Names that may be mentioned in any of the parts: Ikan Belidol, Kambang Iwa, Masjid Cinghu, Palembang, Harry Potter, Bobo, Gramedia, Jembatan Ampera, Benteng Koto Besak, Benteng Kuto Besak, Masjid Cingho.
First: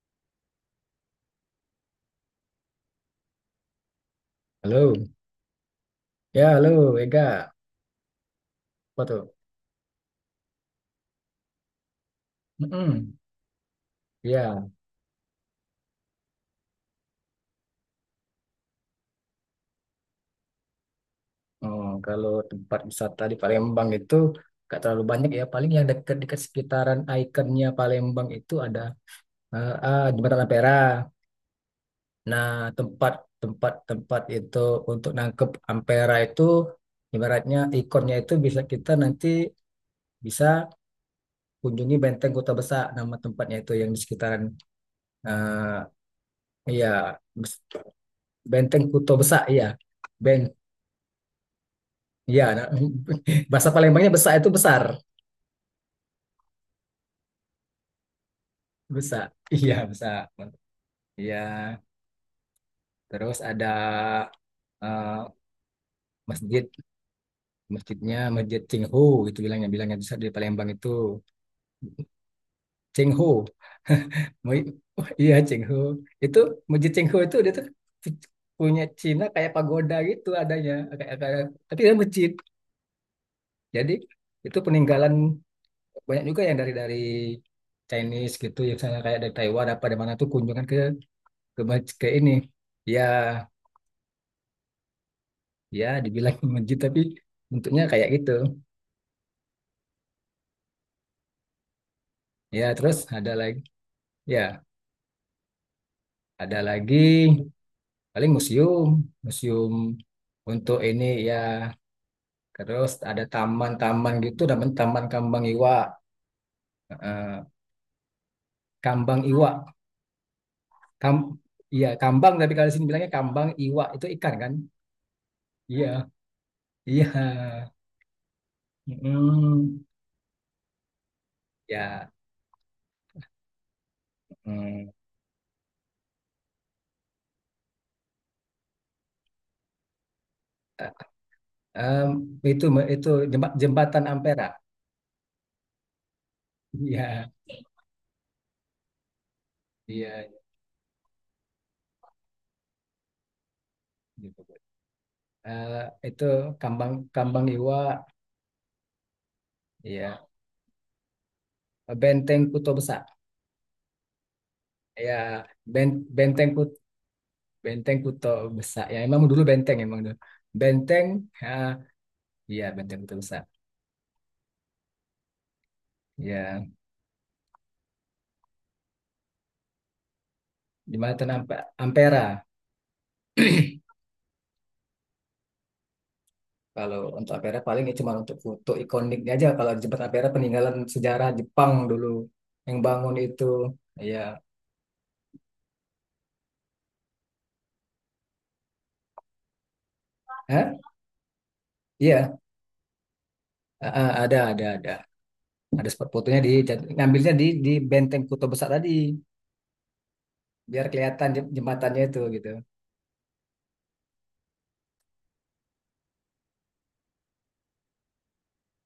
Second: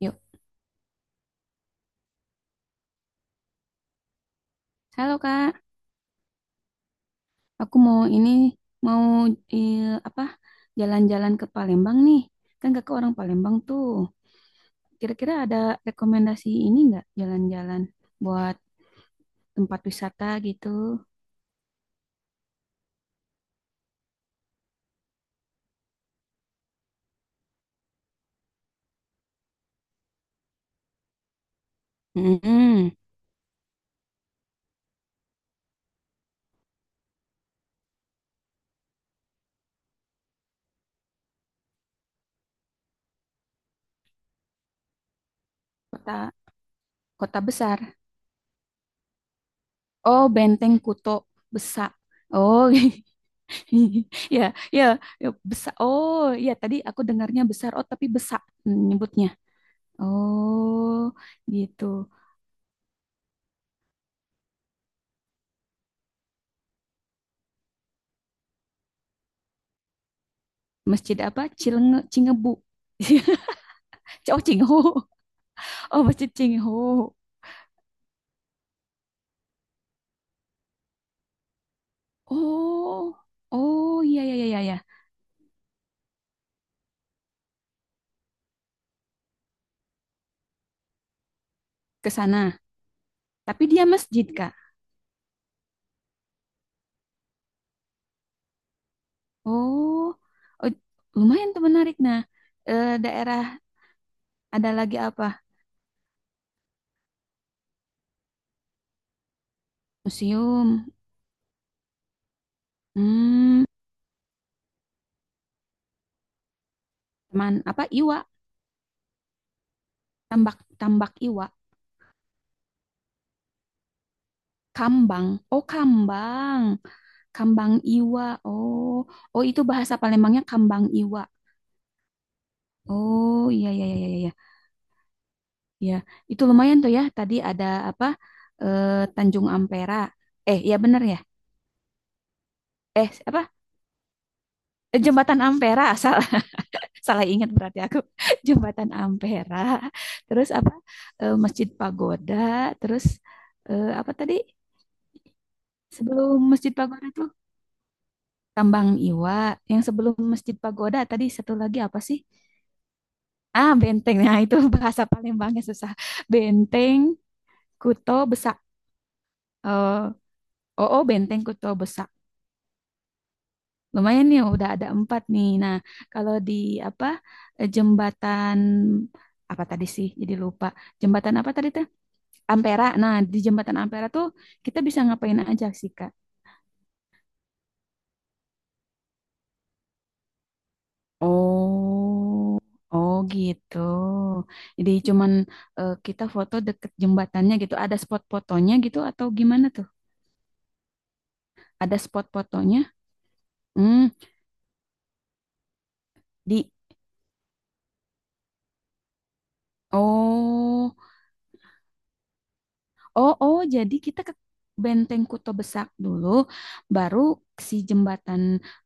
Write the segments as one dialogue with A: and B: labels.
A: Yuk.
B: Halo,
A: Halo Kak,
B: ya halo Ega,
A: aku mau ini
B: apa
A: mau
B: tuh?
A: eh, apa jalan-jalan ke Palembang nih. Kan Kakak
B: Mm-mm.
A: orang Palembang tuh.
B: Ya,
A: Kira-kira ada rekomendasi ini nggak jalan-jalan buat tempat wisata gitu?
B: oh, kalau tempat wisata di Palembang itu nggak terlalu banyak ya, paling yang dekat-dekat sekitaran ikonnya Palembang itu ada Jembatan Ampera. Nah,
A: Mm-mm.
B: tempat tempat tempat itu untuk nangkep Ampera itu ibaratnya ikonnya itu bisa kita nanti bisa kunjungi Benteng Kota Besar nama tempatnya itu yang di sekitaran eh,
A: Kota
B: ya
A: kota besar.
B: Benteng Kota Besar ya.
A: Oh, Benteng Kuto Besak.
B: Iya, nah,
A: Oh,
B: bahasa Palembangnya besak
A: ya,
B: itu besar,
A: ya, ya besar. Oh, ya tadi aku dengarnya besar. Oh, tapi besak nyebutnya.
B: besak. Iya, besak.
A: Oh,
B: Iya,
A: gitu.
B: terus ada eh, masjid, masjidnya Masjid Cingho itu bilangnya di Palembang itu
A: Masjid apa? Cilenge, Cingebu.
B: Cingho.
A: Oh,
B: Mu-
A: Cinghu.
B: Iya, Cingho.
A: Oh, Masjid
B: Itu Masjid
A: cingho,
B: Cingho itu dia tuh punya Cina kayak pagoda gitu adanya, kayak tapi dia masjid.
A: Oh,
B: Jadi
A: oh iya, iya, iya,
B: itu
A: iya. iya.
B: peninggalan banyak juga yang dari Chinese gitu, ya misalnya kayak dari Taiwan apa dari mana tuh kunjungan ke
A: Ke
B: ini
A: sana.
B: ya
A: Tapi dia masjid, Kak.
B: ya dibilang masjid tapi bentuknya kayak gitu
A: Oh, oh, lumayan tuh menarik. Nah,
B: ya
A: eh,
B: terus
A: daerah
B: ya
A: ada lagi apa?
B: ada lagi paling museum museum untuk
A: Museum.
B: ini ya terus ada
A: Hmm,
B: taman-taman gitu namanya taman kambang iwa. Eh,
A: teman apa? Iwa.
B: kambang iwa
A: Tambak, tambak
B: kam
A: Iwa.
B: iya kambang tapi kalau di sini bilangnya kambang iwa itu ikan kan
A: Kambang. Oh,
B: iya
A: kambang.
B: iya.
A: Kambang Iwa. Oh, oh itu
B: Mm,
A: bahasa Palembangnya kambang Iwa.
B: ya
A: Oh, iya, iya, iya, iya. iya.
B: mm.
A: Ya, itu lumayan tuh ya. Tadi ada apa? Eh, Tanjung Ampera. Eh, ya bener ya.
B: Em, itu itu
A: Eh, apa?
B: jembatan Ampera.
A: Eh, Jembatan Ampera. Salah, salah
B: Iya.
A: ingat berarti aku. Jembatan Ampera.
B: Iya,
A: Terus apa? Eh, Masjid Pagoda. Terus eh, apa tadi?
B: gitu, Bu. Eh, itu
A: Sebelum Masjid
B: Kambang
A: Pagoda tuh
B: Kambang Iwa,
A: Tambang Iwa. Yang sebelum
B: ya
A: Masjid Pagoda tadi satu lagi apa sih?
B: Benteng Kuto Besak,
A: Ah, benteng. Nah, itu bahasa
B: ya
A: Palembangnya
B: ben,
A: susah.
B: Benteng Kut
A: Benteng,
B: Benteng
A: Kuto,
B: Kuto
A: Besak.
B: Besak, ya emang
A: Eh,
B: dulu
A: Oh, oh,
B: benteng,
A: Benteng
B: ya,
A: Kuto Besak.
B: iya Benteng Kuto Besak,
A: Lumayan nih, udah ada 4 nih. Nah, kalau di
B: ya
A: apa eh, jembatan apa tadi sih? Jadi lupa.
B: di mana
A: Jembatan apa
B: nampak
A: tadi tuh?
B: Ampera
A: Ampera. Nah, di jembatan Ampera tuh kita bisa ngapain aja sih, Kak?
B: kalau untuk Ampera paling ya cuma untuk foto ikoniknya aja kalau di Jembatan Ampera peninggalan sejarah Jepang dulu
A: Oh,
B: yang bangun
A: Oh
B: itu,
A: gitu.
B: ya.
A: Jadi cuman eh, kita foto deket jembatannya gitu. Ada spot fotonya gitu atau gimana tuh?
B: Hah?
A: Ada spot
B: Iya,
A: fotonya?
B: eh,
A: Hmm,
B: eh, ada ada ada ada spot fotonya
A: di.
B: ngambilnya di Benteng Kuto besar tadi. Biar
A: Oh.
B: kelihatan jembatannya itu gitu.
A: Oh, oh, jadi kita ke Benteng Kuto Besak dulu, baru si jembatan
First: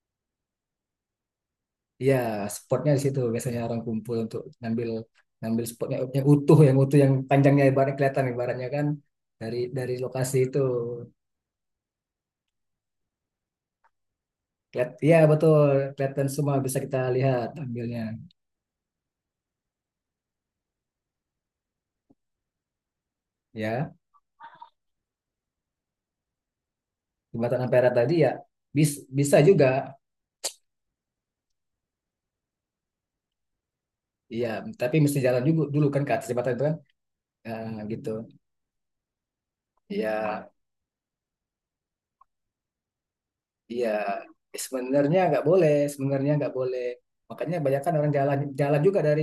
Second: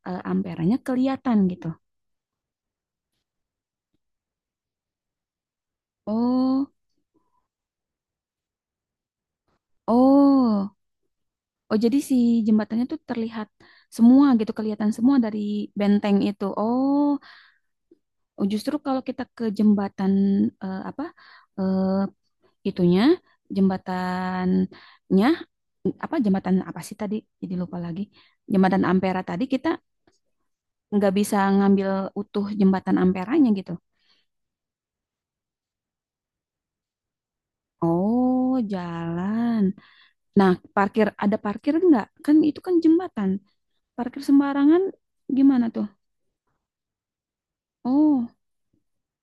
A: eh, Amperanya kelihatan gitu.
B: Iya, spotnya di situ biasanya orang kumpul untuk ngambil ngambil spotnya yang utuh,
A: Oh,
B: yang panjangnya ibaratnya kelihatan ibaratnya kan dari lokasi
A: oh,
B: itu.
A: oh, jadi si jembatannya tuh terlihat semua gitu,
B: Lihat,
A: kelihatan
B: iya
A: semua dari
B: betul,
A: benteng
B: kelihatan
A: itu.
B: semua bisa kita
A: Oh,
B: lihat ambilnya.
A: oh, justru kalau kita ke jembatan eh, apa eh, itunya,
B: Ya,
A: jembatannya apa jembatan apa sih tadi? Jadi
B: jembatan
A: lupa
B: Ampera
A: lagi.
B: tadi ya
A: Jembatan
B: bis,
A: Ampera
B: bisa
A: tadi kita
B: juga.
A: nggak bisa ngambil utuh jembatan Amperanya gitu
B: Iya, tapi mesti jalan juga dulu kan ke atas jembatan itu kan. Nah, gitu.
A: Oh, jalan.
B: Iya.
A: Nah, parkir ada parkir nggak? Kan itu kan jembatan.
B: Iya,
A: Parkir sembarangan
B: sebenarnya nggak
A: gimana
B: boleh,
A: tuh?
B: sebenarnya nggak boleh. Makanya banyak kan orang
A: Oh,
B: jalan jalan juga dari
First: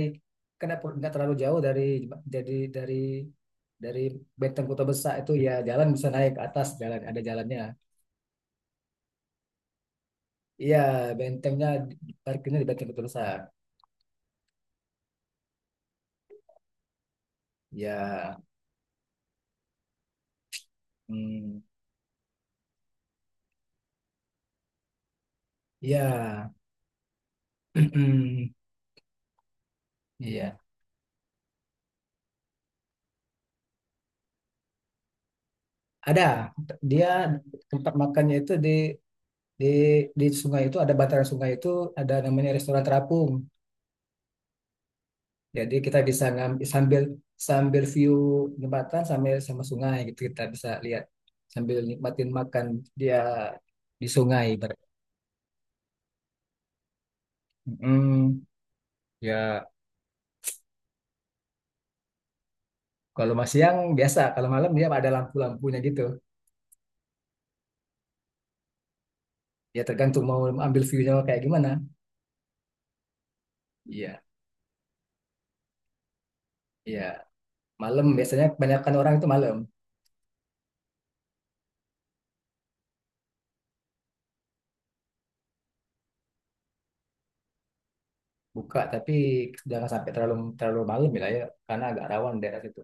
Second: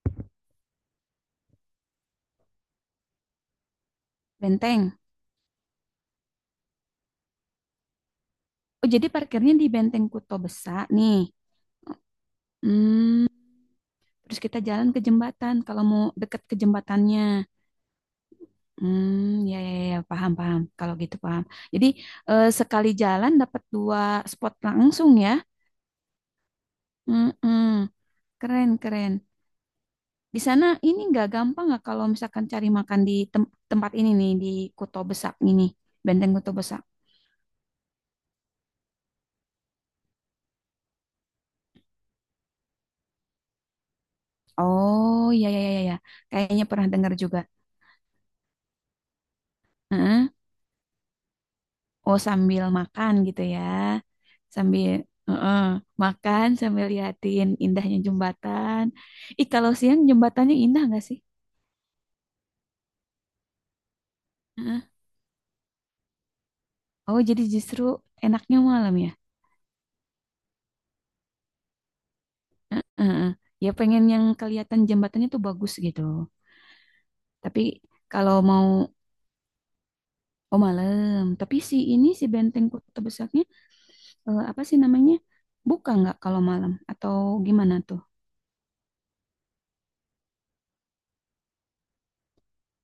B: kenapa nggak terlalu jauh dari jadi dari dari Benteng Kota
A: benteng.
B: Besar itu ya jalan bisa naik ke atas jalan ada jalannya.
A: Oh, jadi parkirnya di Benteng Kuto
B: Iya,
A: Besar nih.
B: bentengnya parkirnya di Benteng Kota
A: Hmm,
B: Besar.
A: terus kita jalan ke jembatan kalau mau deket ke jembatannya.
B: Ya,
A: Hmm, ya, ya, ya, paham, paham. Kalau gitu paham.
B: hmm,
A: Jadi eh, sekali jalan dapat 2 spot langsung ya.
B: ya,
A: Hmm, hmm. keren, keren. Di
B: iya.
A: sana ini nggak gampang nggak kalau misalkan cari makan di tem- tempat ini nih di Kuto Besak ini,
B: Ada
A: Benteng Kuto Besak.
B: dia tempat makannya itu di di sungai itu ada bantaran sungai itu ada namanya restoran terapung.
A: Oh iya iya
B: Jadi
A: iya ya,
B: kita bisa
A: kayaknya
B: ngambil
A: pernah
B: sambil
A: dengar juga.
B: sambil view jembatan sambil sama sungai gitu
A: Heeh.
B: kita bisa lihat sambil
A: Oh
B: nikmatin
A: sambil
B: makan
A: makan
B: dia
A: gitu ya,
B: di sungai, ibarat.
A: sambil heeh, makan sambil liatin indahnya
B: Mm,
A: jembatan. Ih
B: ya
A: kalau siang jembatannya indah nggak sih?
B: kalau masih siang biasa, kalau malam dia
A: Heeh.
B: ada lampu-lampunya gitu.
A: Oh jadi justru enaknya malam ya?
B: Ya tergantung mau ambil view-nya kayak gimana.
A: Heeh. Ya pengen
B: Iya,
A: yang kelihatan jembatannya tuh bagus gitu.
B: iya.
A: Tapi
B: Malam
A: kalau
B: biasanya
A: mau
B: kebanyakan orang itu malam
A: Oh malam, tapi si ini si Benteng Kota Besarnya eh, apa sih namanya? Buka nggak kalau malam atau gimana tuh?
B: buka tapi jangan sampai terlalu terlalu malam ya, ya karena agak rawan daerah situ.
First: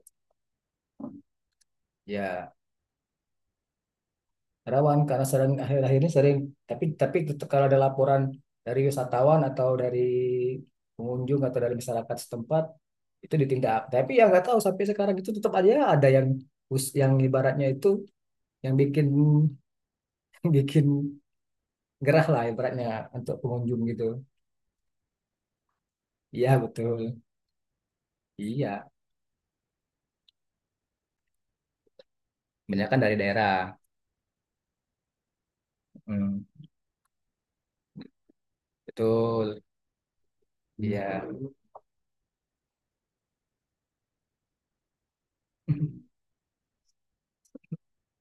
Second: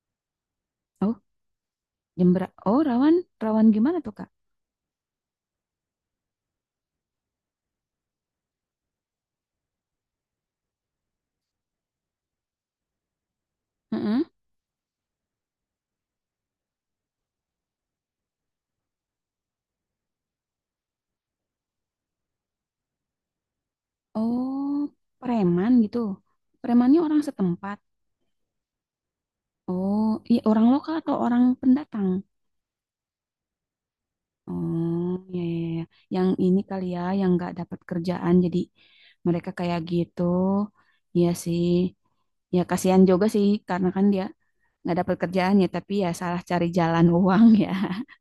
A: Oh jam
B: Ya.
A: Oh rawan, rawan gimana tuh Kak?
B: Rawan karena sering akhir-akhir ini sering tapi tetap kalau ada laporan dari wisatawan atau dari pengunjung atau dari masyarakat setempat itu ditindak tapi
A: Heeh.
B: ya nggak tahu sampai sekarang itu tetap aja ada yang ibaratnya itu yang bikin bikin gerah lah ibaratnya untuk pengunjung gitu
A: Oh preman gitu.
B: iya
A: Premannya
B: betul
A: orang setempat.
B: iya
A: Oh iya orang lokal atau orang pendatang?
B: banyak kan dari daerah.
A: Oh ya, iya, iya. Yang
B: Hmm,
A: ini kali ya yang nggak dapat kerjaan jadi mereka
B: betul
A: kayak gitu.
B: iya
A: Iya sih. Ya kasihan juga sih karena kan dia nggak dapat kerjaannya tapi ya salah cari jalan uang ya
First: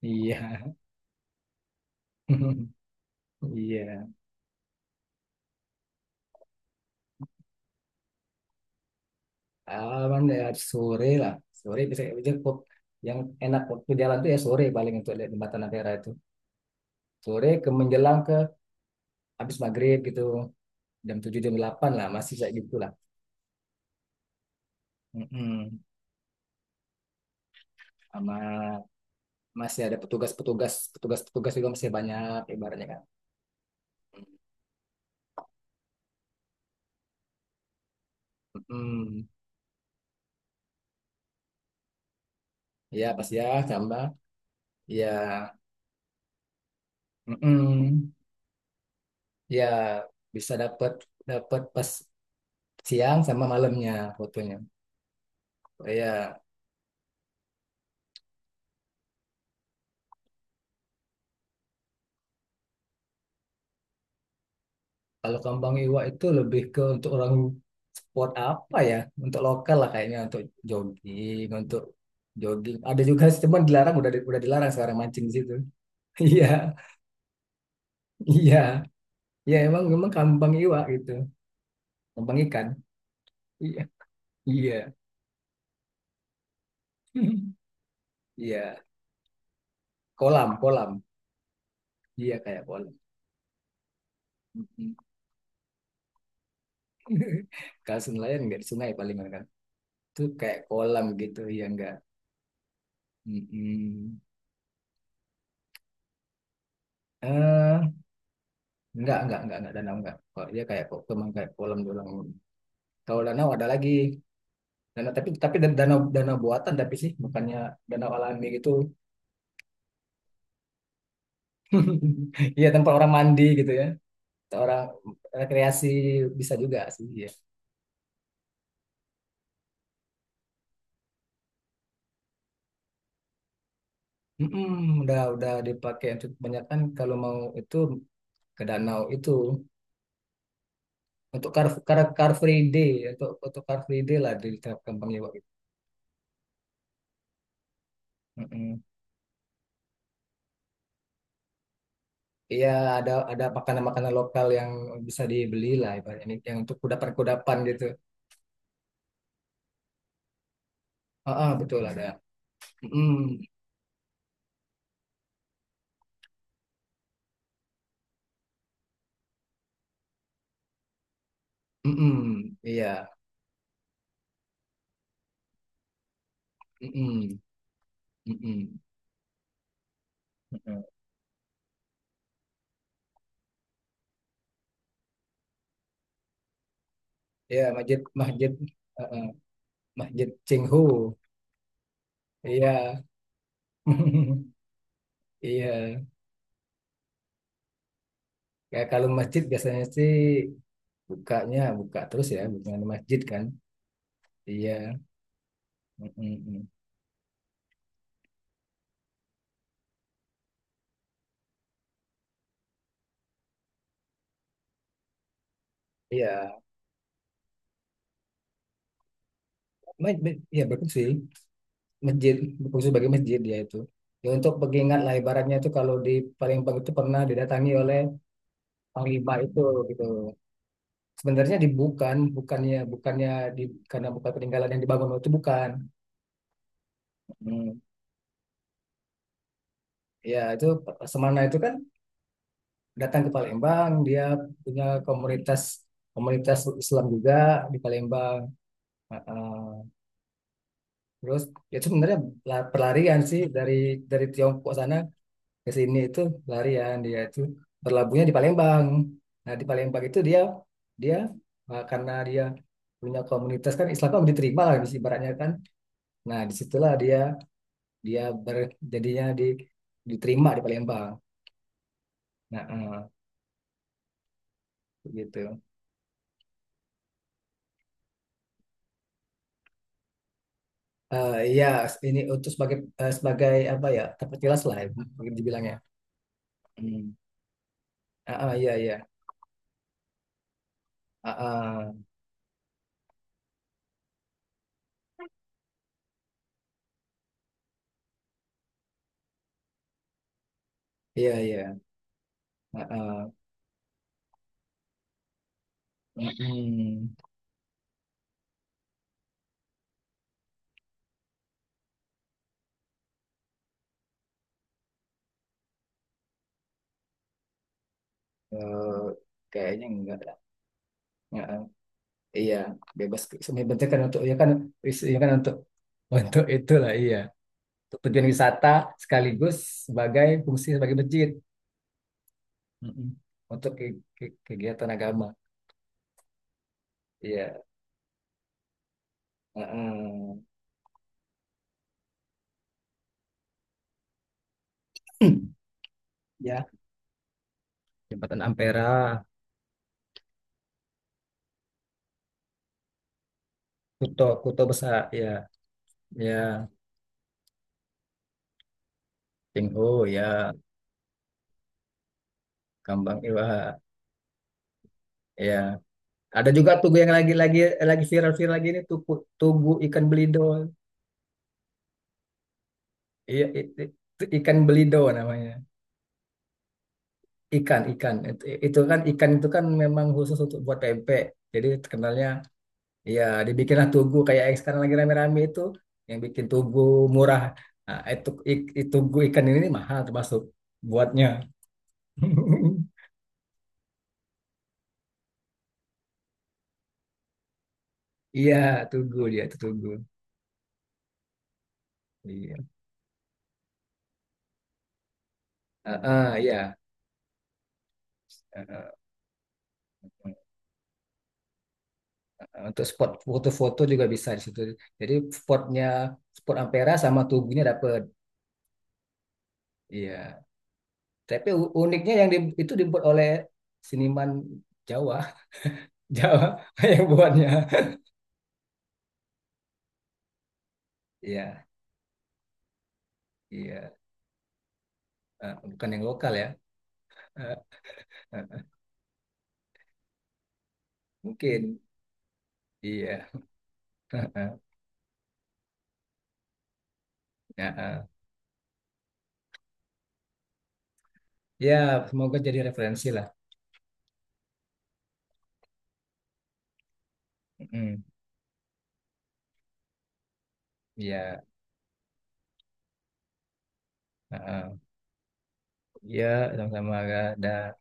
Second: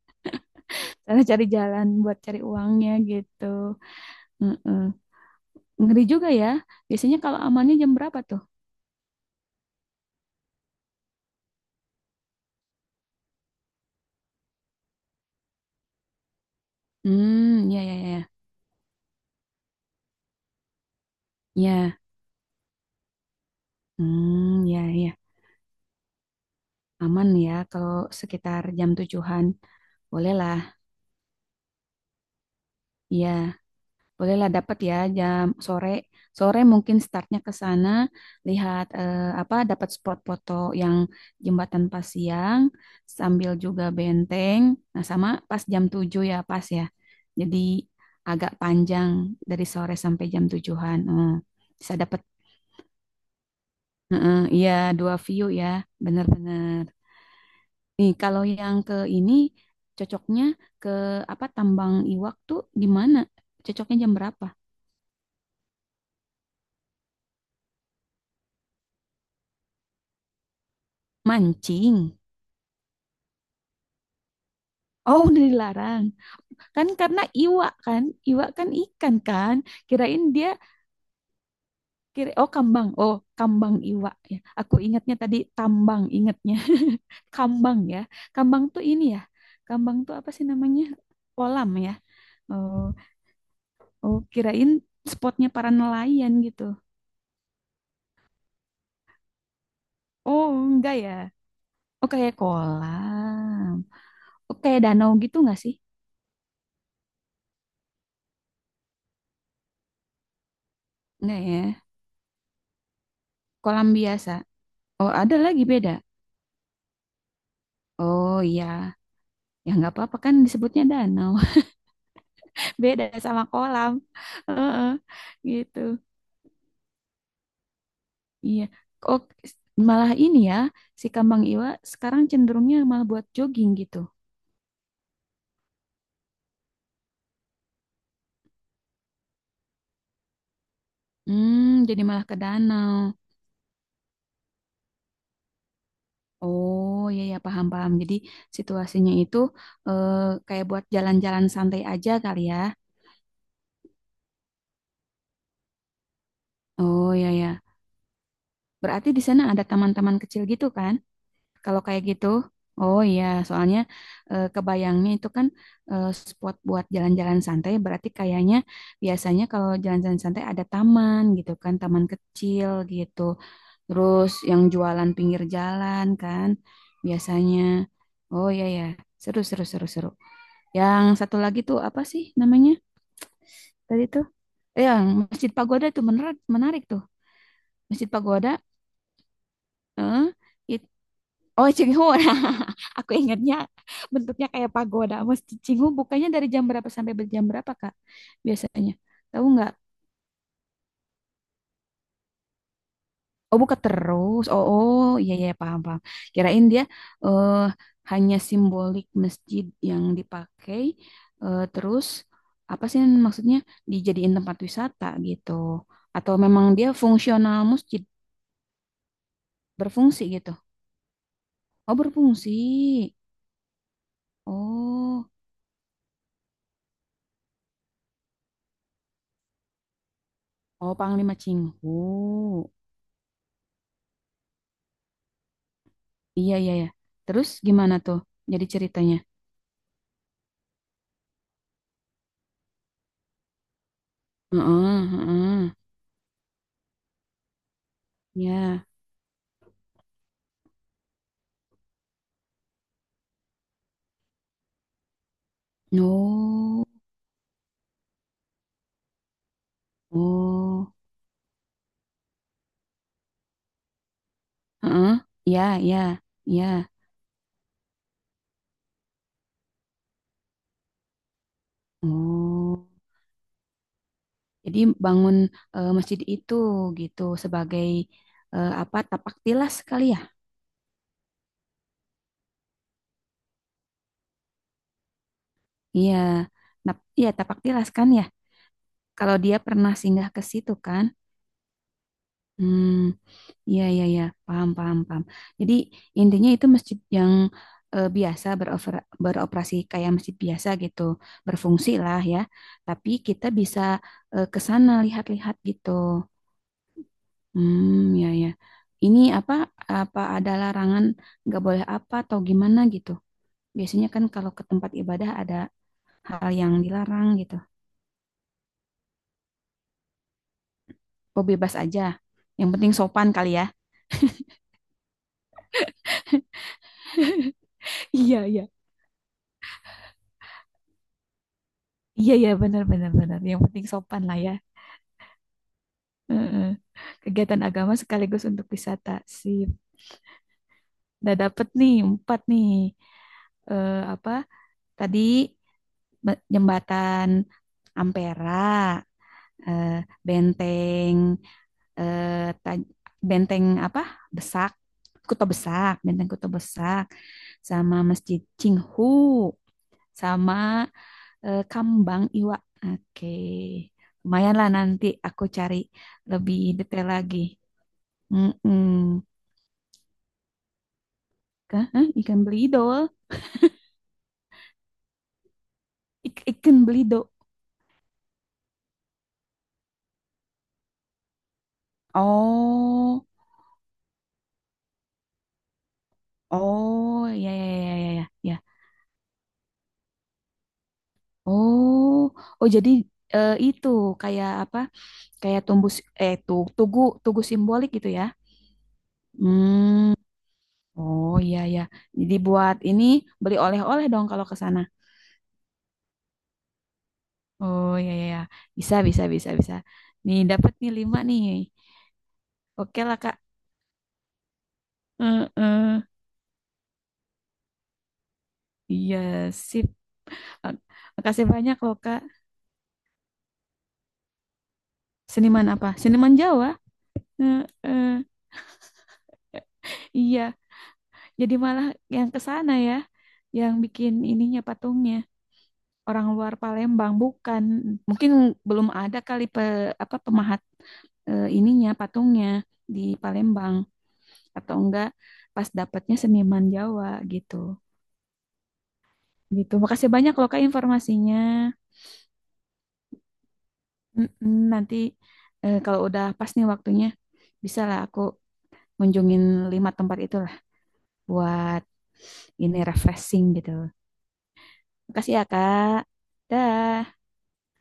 B: iya
A: salah cari jalan buat cari uangnya gitu
B: iya.
A: Mm-mm. ngeri juga ya biasanya kalau amannya jam berapa tuh
B: Aman ya sore lah. Sore bisa cukup. Yang enak waktu jalan tuh ya sore paling untuk lihat jembatan Ampera itu. Sore ke
A: hmm ya ya ya
B: menjelang
A: ya
B: ke habis maghrib gitu. Jam 7 jam 8
A: Ya.
B: lah masih kayak gitu lah.
A: Hmm ya ya
B: Mm-mm.
A: aman ya kalau sekitar
B: Sama
A: jam tujuhan
B: masih ada
A: bolehlah
B: petugas-petugas petugas-petugas juga masih banyak ibaratnya kan.
A: ya Bolehlah dapat ya jam sore. Sore mungkin startnya ke sana, lihat
B: Mm-mm.
A: eh, apa dapat spot foto yang jembatan pas siang,
B: Ya pasti ya
A: sambil juga
B: tambah
A: benteng. Nah,
B: ya
A: sama pas jam 7 ya, pas ya. Jadi
B: mm-mm.
A: agak panjang dari
B: Ya
A: sore sampai jam
B: bisa dapat
A: 7-an. Hmm,
B: dapat pas
A: bisa dapat
B: siang sama malamnya
A: Heeh,
B: fotonya.
A: iya dua view ya,
B: Oh, ya.
A: benar-benar. Nih, kalau yang ke ini cocoknya ke apa Tambang Iwak tuh di mana? Cocoknya jam berapa?
B: Kalau kambang iwa itu lebih ke untuk orang sport apa ya? Untuk lokal lah kayaknya untuk jogging, untuk
A: Mancing.
B: jogging. Ada juga sih, cuman dilarang udah dilarang sekarang
A: Oh,
B: mancing di
A: udah
B: situ.
A: dilarang.
B: Iya,
A: Kan karena iwa
B: iya.
A: kan ikan
B: Iya
A: kan.
B: emang emang
A: Kirain dia
B: kambang iwa gitu.
A: kira
B: Kambang
A: oh
B: ikan.
A: kambang. Oh, kambang
B: Iya,
A: iwa ya.
B: iya.
A: Aku ingatnya tadi tambang ingatnya. Kambang ya. Kambang
B: Iya,
A: tuh ini ya. Kambang tuh apa sih
B: kolam,
A: namanya?
B: kolam.
A: Kolam ya.
B: Iya kayak
A: Oh,
B: kolam.
A: oh kirain spotnya para nelayan gitu.
B: Kalau nelayan nggak di sungai palingan kan. Itu
A: Oh,
B: kayak
A: enggak
B: kolam
A: ya.
B: gitu, ya enggak.
A: Oh, kayak kolam.
B: Mm.
A: Oh, kayak danau gitu enggak sih?
B: Enggak danau enggak. Kok dia kayak kok cuman
A: Enggak
B: kayak kolam
A: ya.
B: doang. Kalau danau ada
A: Kolam
B: lagi.
A: biasa. Oh,
B: Danau
A: ada
B: tapi
A: lagi beda.
B: danau danau buatan tapi sih bukannya danau
A: Oh,
B: alami
A: iya.
B: gitu.
A: Ya nggak apa-apa kan disebutnya danau.
B: Iya tempat
A: Beda
B: orang mandi
A: sama
B: gitu ya.
A: kolam.
B: Orang
A: Heeh, gitu.
B: rekreasi bisa juga sih ya.
A: Iya. Oh, malah ini ya, si Kambang Iwa sekarang cenderungnya malah buat jogging gitu.
B: Mm-mm, udah dipakai untuk kebanyakan kalau mau itu ke danau itu untuk car
A: Hmm,
B: car
A: jadi malah
B: car
A: ke
B: free day
A: danau.
B: untuk car free day lah di Kampung Iwak
A: Oh, iya ya paham-paham. Jadi
B: itu.
A: situasinya itu eh, kayak buat jalan-jalan santai aja kali ya.
B: Iya, ada makanan-makanan lokal yang bisa dibeli lah, ibaratnya yang untuk
A: Oh, iya
B: kudapan-kudapan
A: ya.
B: gitu.
A: Berarti di sana ada taman-taman kecil gitu kan?
B: Ah, ah,
A: Kalau
B: betul
A: kayak
B: ada.
A: gitu, oh iya,
B: Mm-mm,
A: soalnya eh, kebayangnya itu kan eh, spot buat jalan-jalan santai, berarti kayaknya biasanya kalau jalan-jalan santai ada taman gitu kan, taman kecil
B: iya,
A: gitu. Terus yang jualan pinggir jalan kan,
B: mm-mm,
A: biasanya.
B: mm
A: Oh iya
B: mm.
A: ya, seru seru seru seru. Yang satu lagi tuh apa sih namanya tadi tuh? Eh, Yang Masjid Pagoda tuh menarik menarik tuh.
B: Iya, masjid
A: Masjid Pagoda,
B: masjid ah, ah,
A: eh,
B: masjid Cinghu.
A: it- Oh, Cinghu.
B: Iya,
A: Nah, aku ingatnya bentuknya kayak pagoda. Masjid Cinghu
B: iya.
A: bukanya dari jam berapa sampai ber- jam berapa, Kak?
B: Kayak
A: Biasanya.
B: kalau masjid
A: Tahu nggak?
B: biasanya sih bukanya buka terus ya, bukan masjid kan?
A: Oh, buka terus. Oh,
B: Iya,
A: oh, iya iya paham paham.
B: mm-mm, mm.
A: Kirain
B: Mm.
A: dia eh hanya simbolik masjid yang dipakai eh, terus apa sih maksudnya dijadiin tempat wisata gitu. Atau
B: Iya,
A: memang dia fungsional masjid, berfungsi gitu.
B: iya bagus sih.
A: Oh,
B: Masjid
A: berfungsi.
B: berfungsi sebagai masjid ya itu ya untuk pengingat lah
A: Oh,
B: ibaratnya itu kalau di Palembang itu pernah didatangi oleh panglima itu gitu
A: oh Panglima
B: sebenarnya dibukan
A: Cinghu.
B: bukannya bukannya di karena bukan peninggalan yang dibangun itu bukan.
A: Iya, iya, ya. Terus
B: Hmm.
A: gimana tuh? Jadi ceritanya.
B: Ya itu Semana itu kan datang ke Palembang dia punya
A: Heeh,
B: komunitas
A: heeh.
B: komunitas Islam juga di Palembang.
A: Ya.
B: Ah, ah. Terus ya itu sebenarnya pelarian sih dari Tiongkok sana ke sini itu
A: No.
B: larian dia itu berlabuhnya di Palembang. Nah di Palembang itu dia
A: Oh.
B: dia karena dia punya komunitas kan Islam kan diterima lah di
A: Heeh.
B: ibaratnya kan.
A: Ya, ya,
B: Nah
A: ya.
B: disitulah dia dia berjadinya di diterima di Palembang. Nah
A: Oh. Jadi bangun
B: gitu.
A: eh, masjid itu gitu sebagai eh, apa? Tapak tilas kali ya?
B: Iya ini untuk sebagai apa ya tempat tilas lah ya, mungkin dibilangnya.
A: Iya. Nap-
B: Hmm.
A: Iya, tapak tilas kan ya.
B: Ah, ah, iya iya.
A: Kalau dia pernah singgah ke situ kan.
B: Ah, ah,
A: Hmm. Iya, iya, iya, paham, paham, paham. Jadi intinya itu masjid yang eh, biasa berover- beroperasi kayak masjid biasa gitu,
B: iya iya.
A: berfungsi lah ya.
B: Ah,
A: Tapi
B: ah.
A: kita bisa eh, ke sana lihat-lihat gitu.
B: Mm-mm.
A: Hmm, ya, ya. Ini apa? Apa ada larangan nggak boleh apa atau gimana gitu? Biasanya kan kalau ke tempat ibadah ada hal yang dilarang gitu.
B: Eh, kayaknya enggak
A: Oh,
B: lah.
A: bebas aja.
B: Iya,
A: Yang penting
B: bebas
A: sopan kali ya.
B: sebenarnya kan untuk ya kan isinya kan untuk itulah iya. Untuk tujuan
A: Iya, iya.
B: wisata sekaligus sebagai fungsi sebagai masjid.
A: Iya, iya, benar,
B: Mm-mm.
A: benar, benar. Yang
B: Untuk
A: penting sopan lah ya.
B: kegiatan agama.
A: Heeh. Kegiatan
B: Iya.
A: agama sekaligus untuk wisata. Sip.
B: Mm-mm.
A: Udah dapet nih, 4 nih. Eh, apa tadi be-
B: Ya,
A: jembatan
B: Jembatan
A: Ampera,
B: Ampera,
A: eh, benteng, eh, taj- benteng apa?
B: Kuto Kuto
A: Besak,
B: besar ya,
A: Kuto Besak, benteng
B: ya
A: Kuto Besak, sama Masjid Cinghu,
B: Tingho ya,
A: sama eh, Kambang Iwa.
B: Kambang
A: Oke,
B: Iwa
A: Lumayan lah nanti aku cari
B: ya. Ada
A: lebih
B: juga tugu
A: detail
B: yang
A: lagi.
B: lagi viral-viral lagi ini
A: Mm-mm.
B: tugu, tugu ikan belidol.
A: Hah? Hah? Ikan belidol?
B: Iya, ikan belido namanya.
A: Ik- ikan belidol.
B: Ikan, ikan. Itu, kan ikan itu kan memang khusus untuk buat pempek. Jadi terkenalnya ya
A: Oh,
B: dibikinlah tugu kayak yang sekarang lagi rame-rame itu yang bikin tugu
A: oh,
B: murah.
A: ya, ya, ya,
B: Nah,
A: ya, ya, ya.
B: itu tugu ikan ini nih mahal termasuk buatnya.
A: Oh, oh, jadi eh, itu kayak apa? Kayak tumbuh, si- eh, tuh, tugu, tugu simbolik gitu ya?
B: Iya, tugu dia itu tugu.
A: Hmm, oh, iya, ya. Jadi
B: Iya.
A: buat ini beli oleh-oleh dong kalau ke sana.
B: Ah, ah, iya.
A: Oh, ya, ya, ya.
B: Eh,
A: Bisa, bisa, bisa, bisa. Nih, dapat nih 5 nih.
B: untuk
A: Oke
B: spot
A: lah, Kak.
B: foto-foto juga bisa di situ. Jadi
A: Eh,
B: spotnya
A: eh.
B: spot Ampera sama Tugunya dapat.
A: Iya, sip.
B: Iya.
A: Mak- Makasih
B: Tapi
A: banyak loh,
B: uniknya
A: Kak.
B: yang itu dibuat oleh seniman Jawa.
A: Seniman apa? Seniman
B: Jawa
A: Jawa.
B: yang buatnya.
A: Eh, eh, iya, jadi
B: Iya,
A: malah yang ke sana ya, yang
B: iya.
A: bikin ininya patungnya
B: Bukan yang
A: orang
B: lokal ya.
A: luar Palembang
B: Eh,
A: bukan. Mungkin
B: eh,
A: belum ada kali pe, apa pemahat eh,
B: mungkin.
A: ininya patungnya di
B: Iya.
A: Palembang atau enggak pas dapatnya seniman Jawa gitu.
B: Ya, eh.
A: Gitu. Makasih banyak loh Kak informasinya.
B: Ya, semoga jadi referensi lah.
A: Mm-mm, nanti eh, kalau udah pas nih waktunya bisa lah
B: Mm,
A: aku kunjungin 5 tempat itu
B: Iya.
A: buat ini refreshing gitu.
B: Eh, eh.
A: Makasih ya, Kak.
B: Iya, sama-sama
A: Dah.
B: ada.